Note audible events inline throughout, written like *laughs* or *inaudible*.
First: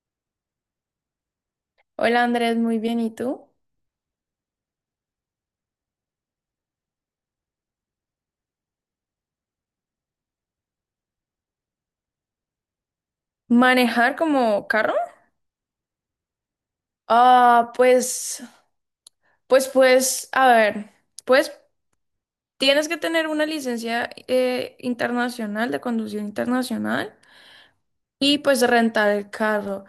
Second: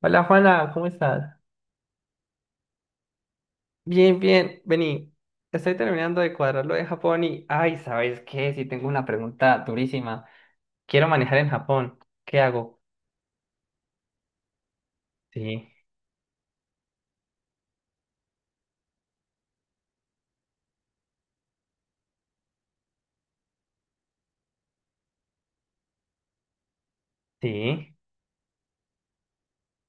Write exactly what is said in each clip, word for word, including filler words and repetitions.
Hola Juana, ¿cómo estás? Hola Andrés, muy bien, ¿y tú? Bien, bien, vení. Estoy terminando de cuadrar lo de Japón y, ay, ¿sabes qué? Sí, tengo una pregunta durísima. Quiero manejar en Japón. ¿Qué hago? ¿Manejar como carro? Sí, Ah, pues, pues, pues, a ver, pues tienes que tener una licencia eh, internacional de conducción internacional sí. y pues rentar el carro.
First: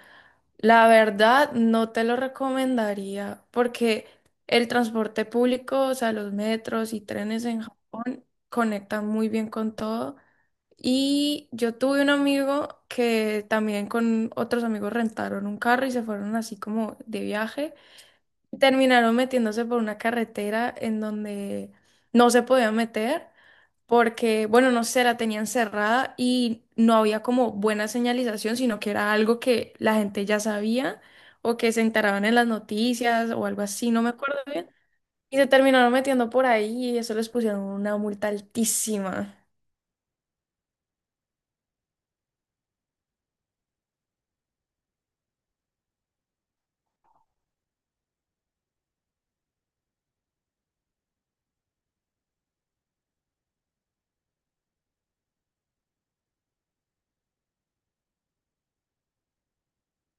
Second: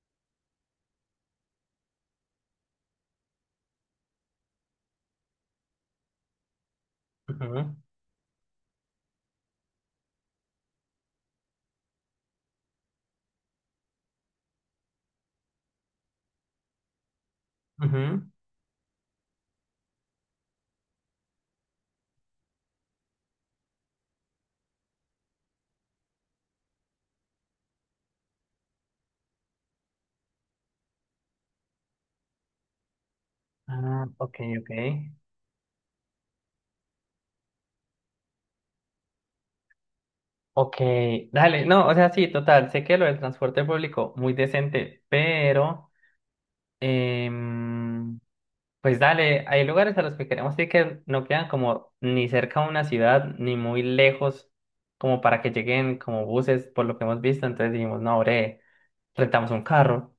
La verdad, no te lo recomendaría porque el transporte público, o sea, los metros y trenes en Ujú, Japón conectan muy bien con todo. Y yo tuve un amigo que también con otros amigos rentaron un carro y se fueron así como de viaje. ujú. Terminaron metiéndose por una carretera en donde no se podían meter porque, bueno, no sé, la tenían cerrada y no había como buena señalización, sino que era algo que la gente ya sabía o que se enteraban en las noticias o algo así, no Ah, me ok, acuerdo bien. ok. Y se terminaron metiendo por ahí y eso les pusieron una multa altísima. Ok, dale. No, o sea, sí, total. Sé que lo del transporte público, muy decente, pero... em, Pues dale, hay lugares a los que queremos ir que no quedan como ni cerca de una ciudad ni muy lejos como para que lleguen como buses por lo que hemos visto, entonces dijimos, no, bre, rentamos un carro.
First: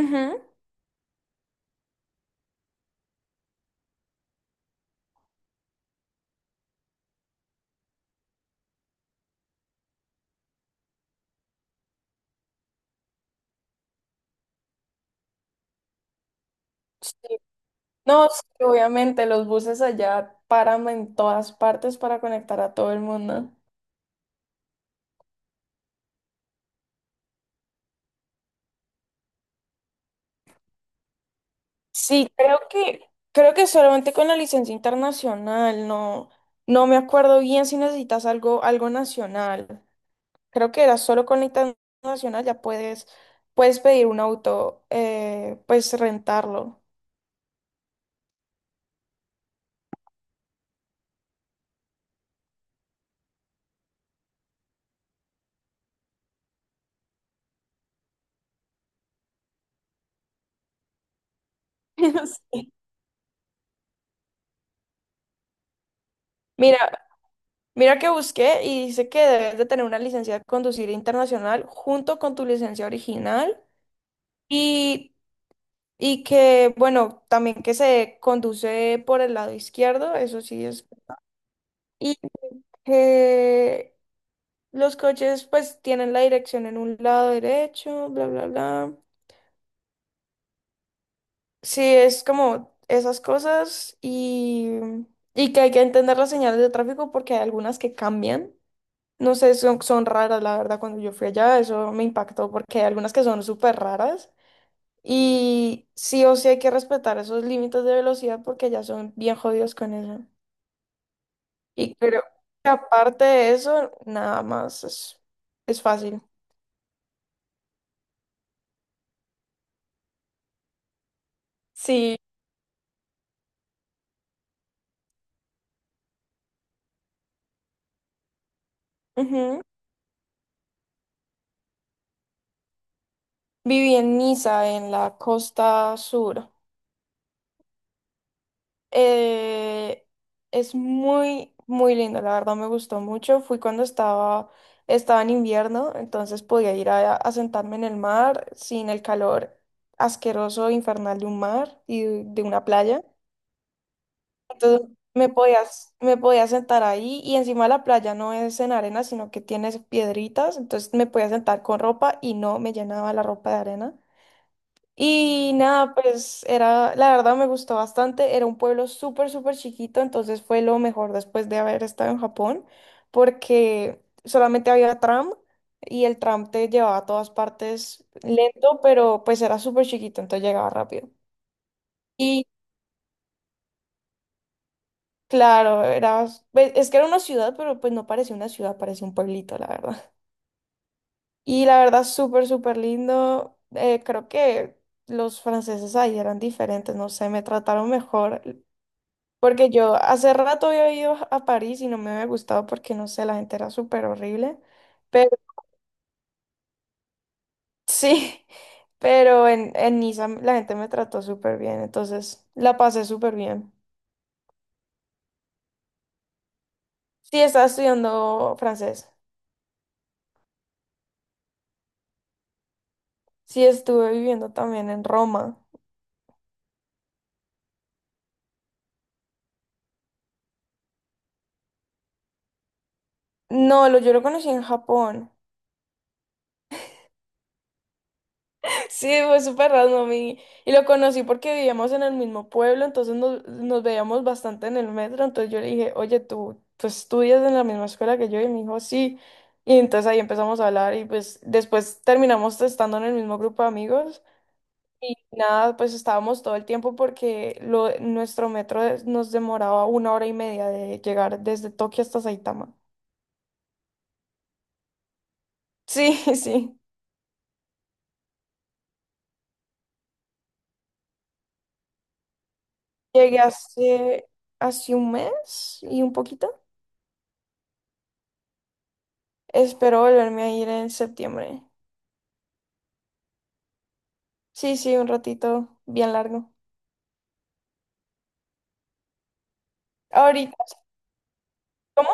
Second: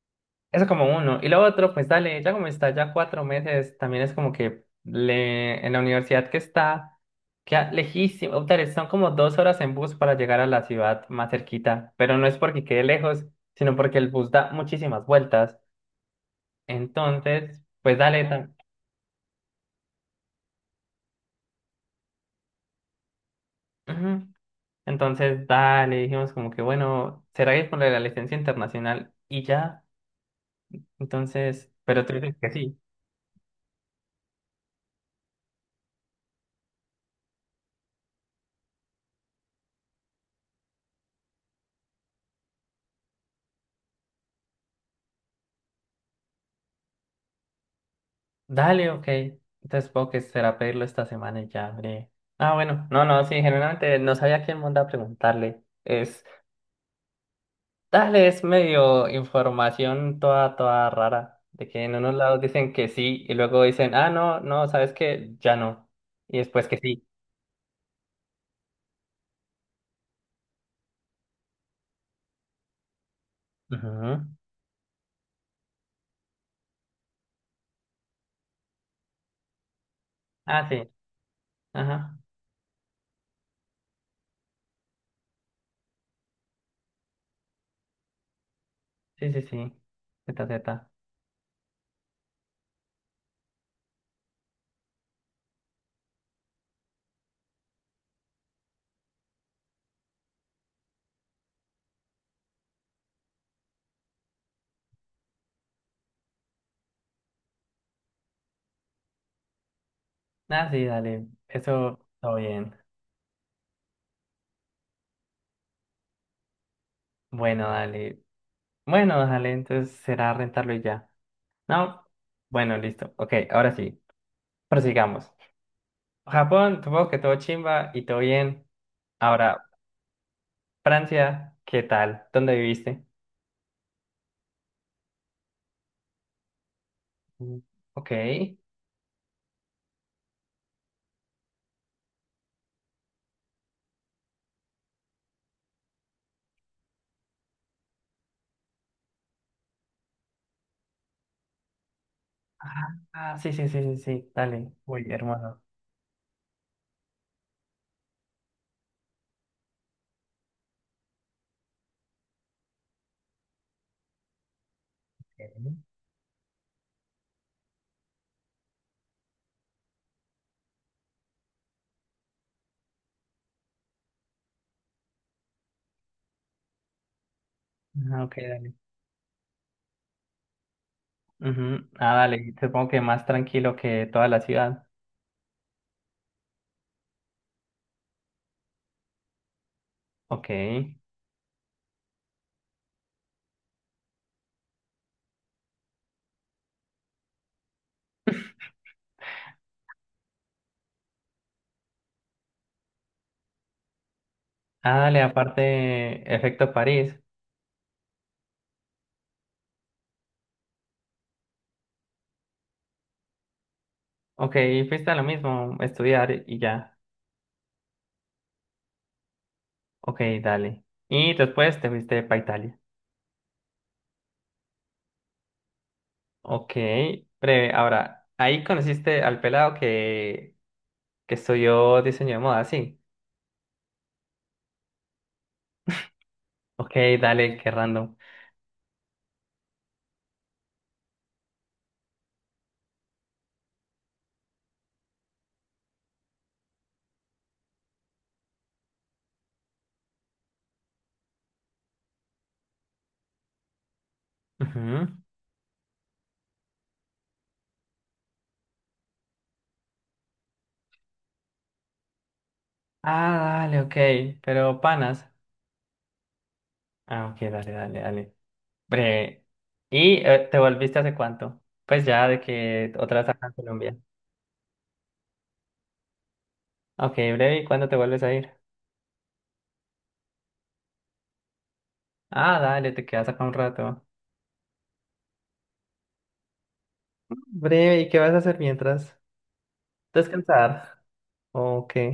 Ujú. Eso como uno. Y lo otro, pues dale, ya como está ya cuatro meses, también es como que le, en la universidad que está, queda lejísimo, dale, son como dos horas en bus para llegar a la ciudad más cerquita, pero no es porque quede lejos, sino porque el bus da muchísimas vueltas. Entonces, pues dale. No, sí, Mm. obviamente los buses allá paran en todas partes para conectar a todo el mundo. También. Entonces, dale, dijimos como que, bueno, ¿será que es por la licencia internacional? Y ya, entonces, pero tú Sí, dices que creo sí. que creo que solamente con la licencia internacional, no no me acuerdo bien si necesitas algo algo nacional. Creo que era solo con la internacional ya puedes puedes pedir un auto, eh, pues rentarlo. Dale, ok. Entonces, supongo que será pedirlo esta semana y ya, breve. Ah, bueno, no, no, sí, generalmente no sabía quién mandar a preguntarle. Es, dale, es medio información toda, toda rara, de que en unos *laughs* lados dicen Sí. que sí y luego dicen, ah, no, no, ¿sabes que Ya no. Y después que Mira, sí. mira que busqué y dice que debes de tener una licencia de conducir internacional junto con tu licencia original. Ujú. Y Y que, bueno, también que se conduce por el lado izquierdo, eso sí Ah, es. sí, ajá, Y que los coches pues tienen la dirección en un lado derecho, bla, bla, bla. sí, sí, sí, zeta, zeta. Sí, es como esas cosas y, y que hay que entender las señales de tráfico porque hay algunas que cambian. No sé, son, son raras, la verdad, cuando yo fui allá, eso me impactó porque hay algunas que son súper raras. Y sí o sí hay que respetar esos límites de velocidad porque ya son bien jodidos con eso. Ah, sí, dale. Y Eso, creo todo que bien. aparte de eso, nada más es, es fácil. Bueno, dale. Bueno, dale, entonces será rentarlo y ya. ¿No? Sí, Bueno, listo. Ok, ahora sí. Prosigamos. Japón, supongo que todo chimba y todo bien. ujú. Ahora, Francia, ¿qué tal? ¿Dónde viviste? Viví en Niza, en la costa sur. Mm. Ok. Eh, es muy, muy lindo, la verdad me gustó mucho. Fui cuando estaba, estaba en invierno, entonces podía ir a, a sentarme en el mar sin el calor asqueroso, infernal de un mar y de una Ah, playa. ah, sí, sí, sí, sí, sí. Dale. Entonces Uy, me hermoso. podías, me podía sentar ahí y encima la playa no es en arena, sino que tienes piedritas, entonces me podía sentar con ropa y no me llenaba la ropa de arena. Y Ok. nada, pues era, la verdad me gustó bastante, era un pueblo súper, súper chiquito, entonces fue lo mejor después de haber estado en Japón, porque solamente había tram y el tram te llevaba a todas partes Ah, ok, dale. lento, pero pues era súper chiquito, entonces llegaba rápido. Ujú. Ah, dale. Supongo que más tranquilo que toda la ciudad. Claro, era, pues, es que era una ciudad, pero pues no parecía una ciudad, parecía un pueblito, la verdad. *laughs* Ok. Y la verdad, súper, súper lindo. Eh, creo que los franceses ahí eran diferentes, no sé, me trataron mejor. Porque yo hace rato había ido a París y no me había gustado porque, no sé, la gente era súper horrible. Ah, dale, Pero aparte, efecto París. sí, *laughs* pero en, en Niza la gente me trató súper bien, entonces la pasé súper bien. Ok, fuiste a lo mismo, estudiar y ya. Sí, estaba estudiando francés. Ok, dale. Y después te fuiste para Italia. Sí, estuve viviendo también en Roma. Ok, breve. Ahora, ahí conociste al pelado que, que estudió diseño de moda, sí. No, lo, Yo lo conocí en Japón. *laughs* Ok, dale, qué random. Sí, fue súper random y, y lo conocí porque vivíamos en el mismo pueblo, entonces nos, nos veíamos bastante en el metro, entonces yo le dije, oye, tú, tú estudias en la misma escuela que yo y me dijo, sí. Y entonces ahí empezamos a hablar y pues después terminamos estando en el mismo grupo de amigos y Ujú. nada, pues estábamos todo el tiempo porque lo, nuestro metro nos demoraba una hora y media de llegar desde Tokio hasta Saitama. Ah, dale, ok. Pero panas. Sí, *laughs* sí. Ah, ok, dale, dale, dale. Breve. ¿Y eh, te volviste hace cuánto? Pues ya de que otra vez Llegué acá en Colombia. hace, hace un mes y un poquito. Ok, breve. ¿Y cuándo te vuelves a ir? Espero volverme a ir en septiembre. Ah, dale, te quedas acá un rato. Sí, sí, un ratito bien largo. Breve, ¿y qué vas a hacer mientras? Ahorita, Descansar. ¿O ¿cómo?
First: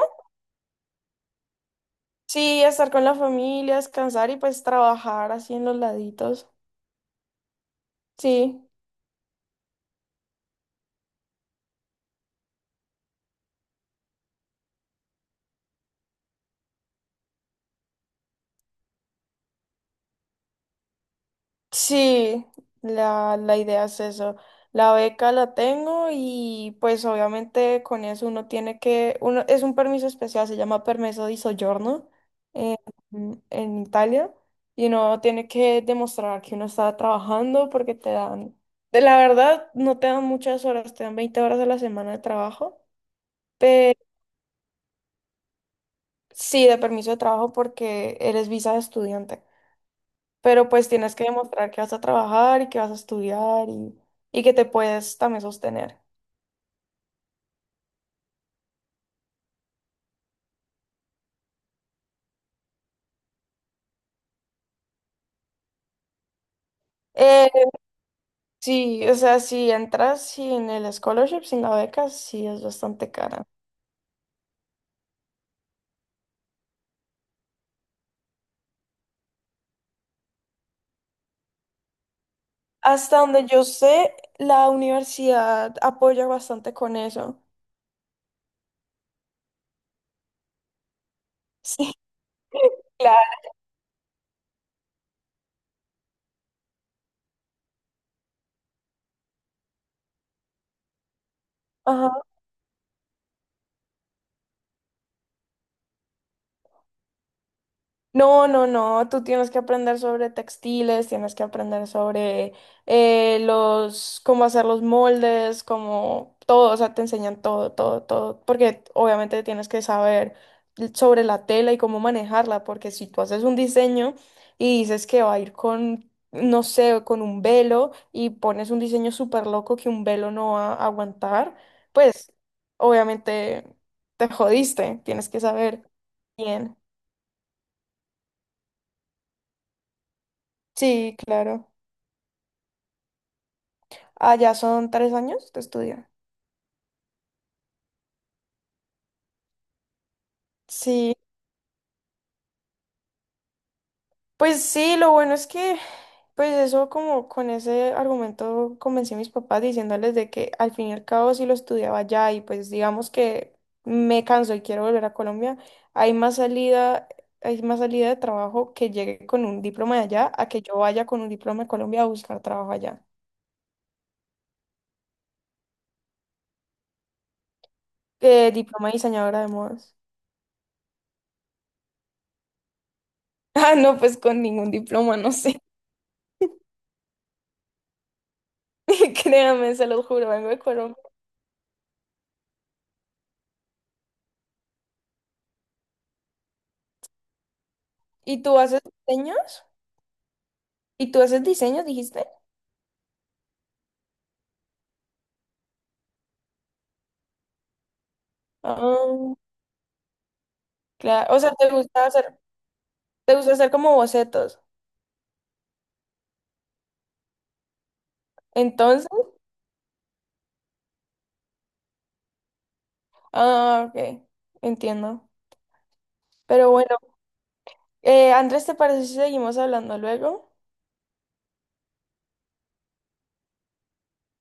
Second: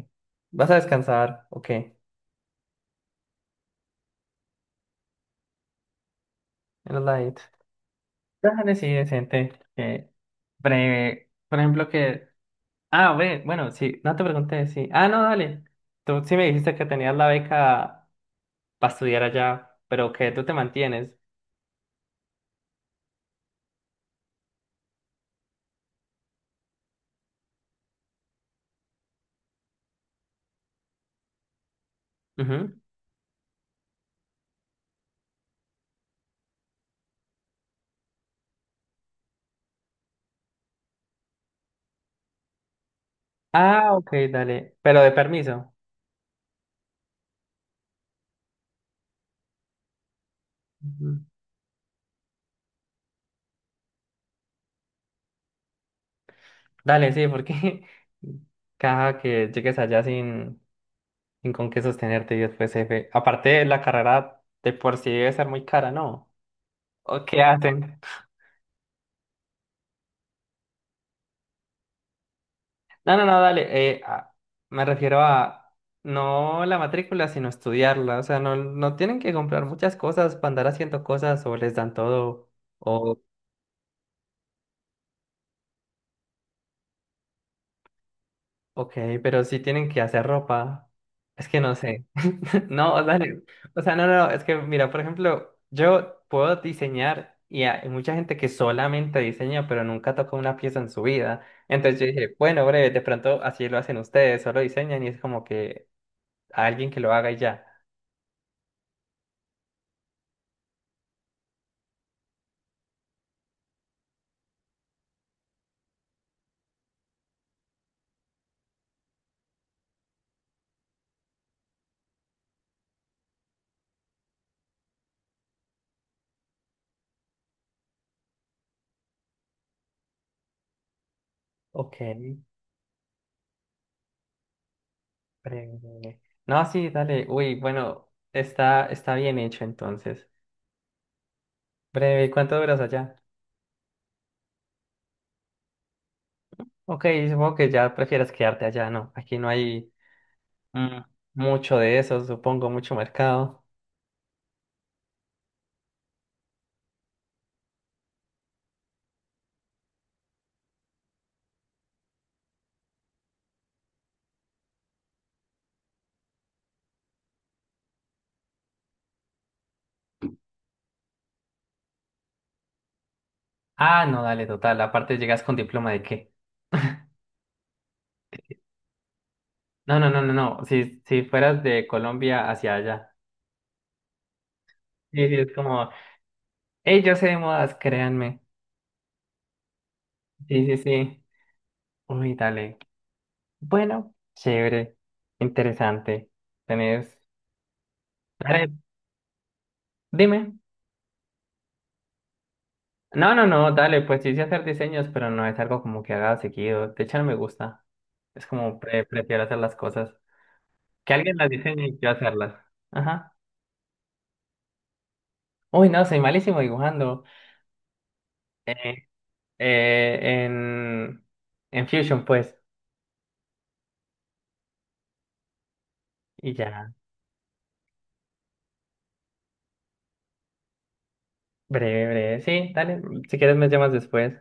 ¿Vas a descansar? ¿O qué? Sí, estar con la familia, descansar y pues trabajar así en los laditos. En los laditos. Sí. Déjale, sí, decente. Que breve. Por ejemplo, que. Ah, ve, bueno, sí, no te pregunté, sí. Ah, no, dale. Tú sí me dijiste que tenías la beca para estudiar allá, pero que tú te mantienes. Sí, la, la idea es eso. La beca la tengo y pues obviamente con eso uno tiene que, uno, es un permiso especial, se llama permiso di soggiorno en, Ujú. en Italia y uno tiene que demostrar que uno está trabajando porque te dan, de la verdad no te dan muchas horas, te dan veinte horas a la semana de trabajo, Ah, pero ok, dale. Pero de permiso. sí, de permiso de trabajo porque eres visa de estudiante. Pero pues tienes Ujú. que demostrar que vas a trabajar y que vas a estudiar y, y que te puedes también sostener. Dale, sí, porque *laughs* caja que llegues allá sin, sin con qué sostenerte y después, jefe. Aparte, la carrera de por sí debe ser muy cara, ¿no? ¿O qué Eh, hacen? sí, o sea, si entras sin el scholarship, sin la beca, sí es bastante No, no, no, cara. dale. Eh, a- me refiero a no la matrícula, sino estudiarla. O sea, no, no tienen que comprar muchas cosas para andar haciendo cosas o les dan todo. O, Hasta donde yo sé, la universidad apoya bastante con eso. *laughs* ok, pero sí tienen que hacer ropa. Es que no Sí, sé. *laughs* No, claro. dale. O sea, no, no, no, es que mira, por ejemplo, yo puedo diseñar y hay mucha gente que solamente diseña, pero nunca toca una pieza en su vida. Entonces yo Ajá. dije, bueno, breve, de pronto así lo hacen ustedes, solo diseñan y es como que. A alguien que lo haga y ya. No, no, no, tú tienes que aprender sobre textiles, tienes que aprender sobre eh, los, cómo hacer los moldes, cómo todo, o sea, te enseñan todo, todo, todo, porque obviamente tienes que saber sobre la tela y cómo manejarla, porque si tú haces un diseño y dices que va a ir con, no sé, con un velo y pones un diseño súper loco que un velo no va a aguantar, Ok, pues obviamente te jodiste, tienes que saber breve. No, bien. sí, dale. Uy, bueno, está, está bien hecho entonces. Sí, claro. Breve, ¿y cuánto duras allá? Ah, ya son tres años de estudio. Ok, supongo que ya prefieras quedarte allá, ¿no? Aquí no hay mm, Sí, mucho de eso, supongo, mucho mercado. pues sí, lo bueno es que, pues eso como con ese argumento convencí a mis papás diciéndoles de que al fin y al cabo si lo estudiaba allá y pues digamos que me canso y quiero volver a Colombia, hay más salida, hay más salida de trabajo que llegue con un diploma de allá a que yo vaya con un diploma de Colombia a buscar trabajo allá. Ah, no, dale, total. Aparte, llegas con diploma de qué. *laughs* Eh, diploma de diseñadora de modas. No, no, no, no, no. Si, si fueras de Colombia hacia allá. *laughs* Ah, no, pues con ningún diploma, Sí, no sí, es sé. como, hey, yo sé de modas, créanme. *laughs* Créame, se lo juro, vengo de Sí, sí, Colombia. sí. Uy, dale. Bueno, chévere, interesante. Tenés. ¿Y tú Dale, haces diseños? dime. ¿Y tú haces diseños, dijiste? No, no, no, dale, pues sí sé hacer diseños, pero no es algo como que haga seguido. De hecho, no me gusta. Es como pre- Ah, prefiero hacer las cosas. Que claro. alguien O las sea, te diseñe y gusta yo hacer, hacerlas. Ajá. te gusta hacer como bocetos. Uy, no, soy malísimo dibujando. Entonces, Eh, eh, en, en Fusion, pues. ah, ok, entiendo. Y Pero ya. bueno, eh, Andrés, ¿te parece si seguimos hablando luego? Breve, breve. Sí, dale. Si quieres me llamas después.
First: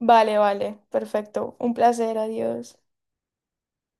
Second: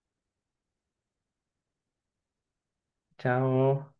Vale, vale, perfecto. Un placer, adiós. Chao.